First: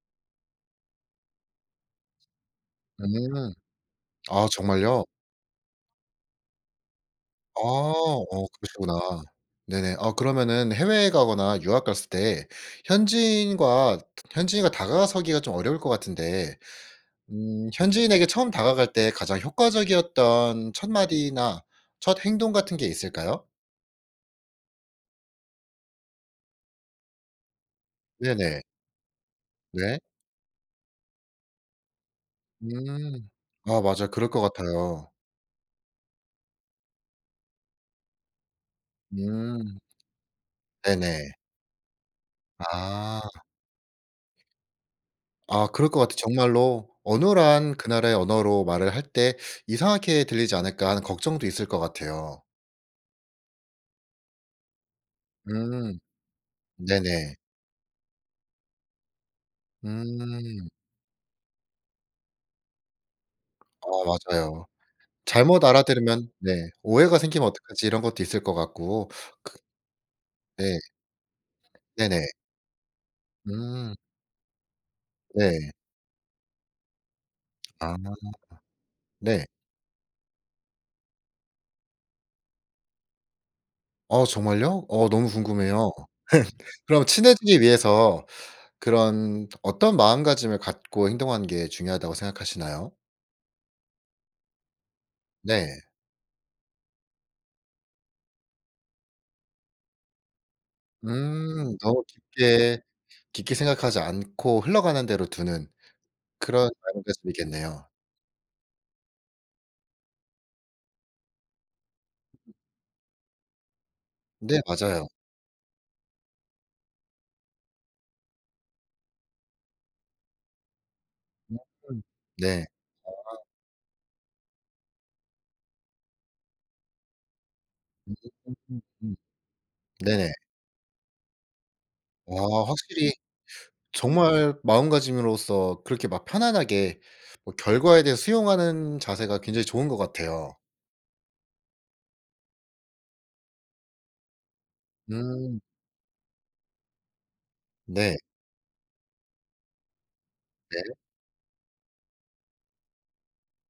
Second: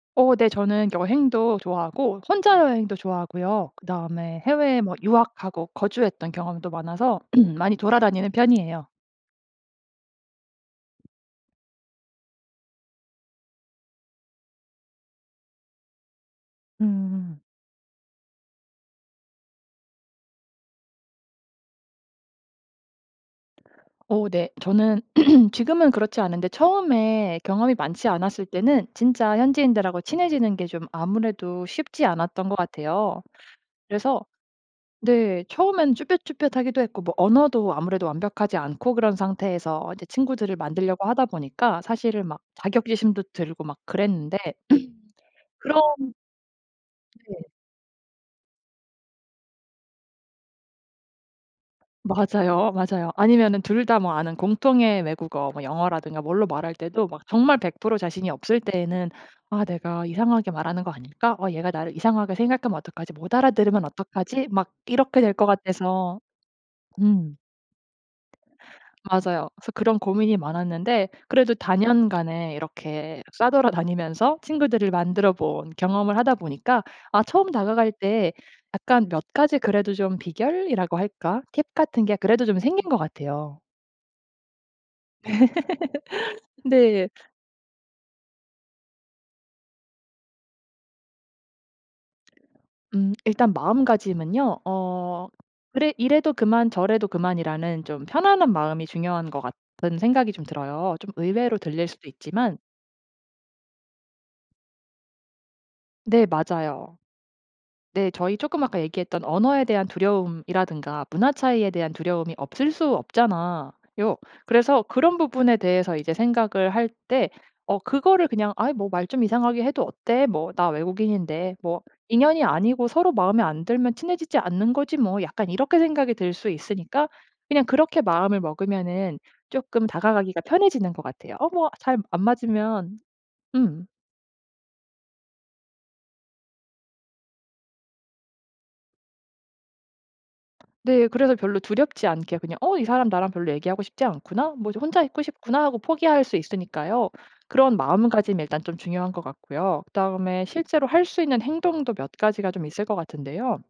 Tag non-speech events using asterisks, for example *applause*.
어 네 저는 여행도 좋아하고 혼자 여행도 음 좋아하고요. 그다음에 아 해외에 뭐 정말요? 유학하고 거주했던 경험도 많아서 *clears throat* 아 많이 어 돌아다니는 편이에요. 그러시구나. 네네. 아 그러면은 해외에 가거나 유학 갔을 때 현지인과 현지인과 다가서기가 좀 어려울 것 같은데 음. 음 현지인에게 처음 다가갈 때 가장 효과적이었던 첫 마디나 첫 행동 같은 게 있을까요? 어 네. 저는 *clears throat* 지금은 그렇지 않은데 처음에 경험이 많지 않았을 네네. 때는 진짜 네. 현지인들하고 친해지는 게 좀 아무래도 쉽지 않았던 것 같아요. 음. 아 맞아요. 그래서 그럴 것 같아요. 네 처음에는 쭈뼛쭈뼛하기도 했고 뭐 언어도 아무래도 완벽하지 않고 그런 음. 상태에서 이제 친구들을 만들려고 하다 네네. 보니까 사실은 막 아. 자격지심도 들고 막 그랬는데 *clears throat* 아 그런 그럴 것 같아요 정말로. 네. 어눌한 그 나라의 언어로 말을 할 때 이상하게 들리지 않을까 하는 걱정도 있을 것 같아요. 맞아요, 맞아요. 아니면은 둘 다 뭐 아는 공통의 외국어 음. 영어라든가 뭘로 말할 때도 막 네네. 정말 100% 자신이 없을 때에는 '아 내가 이상하게 음. 말하는 거 아닐까.' '어 얘가 나를 이상하게 생각하면 어떡하지?' '못 알아들으면 어 어떡하지?' 맞아요. 막 이렇게 될 것 잘못 같아서 알아들으면 네 오해가 음. 생기면 어떡하지 이런 것도 있을 것 같고. 맞아요. 그 그래서 그런 고민이 네. 많았는데 그래도 네네. 다년간에 이렇게 음. 싸돌아다니면서 친구들을 만들어본 네. 경험을 하다 보니까 아 처음 다가갈 아. 때 약간 몇 네. 가지 그래도 좀 비결이라고 할까 팁 같은 게 그래도 좀 생긴 것 같아요. 어 정말요? 어 *laughs* 너무 궁금해요. *laughs* 그럼 네. 친해지기 위해서 그런 어떤 마음가짐을 갖고 행동하는 게 중요하다고 생각하시나요? 음 일단 마음가짐은요. 어 네. 그래 이래도 그만 저래도 그만이라는 좀 편안한 마음이 중요한 것 같은 생각이 좀 들어요. 좀 의외로 음 들릴 너무 수도 있지만 깊게, 깊게 생각하지 않고 흘러가는 대로 두는 네 그런 맞아요. 마음가짐이겠네요. 네 저희 쪼 아까 얘기했던 언어에 대한 두려움이라든가 문화 차이에 대한 두려움이 없을 수 없잖아요. 네 그래서 맞아요. 그런 부분에 대해서 이제 생각을 할 때 어 그거를 그냥 '아이 뭐 말 좀 이상하게 해도 어때 뭐 나 외국인인데 뭐 음. 인연이 네. 아니고 서로 아. 마음에 안 들면 친해지지 않는 거지 뭐.' 약간 이렇게 생각이 들 수 있으니까 그냥 그렇게 마음을 음 먹으면은 쪼끔 네네. 다가가기가 편해지는 것 같아요. '어 뭐 잘 안 와 맞으면' 확실히 음. 정말 마음가짐으로서 그렇게 막 편안하게 뭐 결과에 대해 수용하는 자세가 굉장히 좋은 것 같아요. 네. 그래서 별로 두렵지 않게 그냥 '어 이 사람 나랑 별로 얘기하고 싶지 않구나. 뭐 저 혼자 있고 음. 싶구나' 하고 포기할 수 있으니까요. 그런 네. 마음가짐이 일단 좀 중요한 것 같고요. 그다음에 실제로 네. 할 수 있는 행동도 몇 가지가 좀 있을 것 같은데요.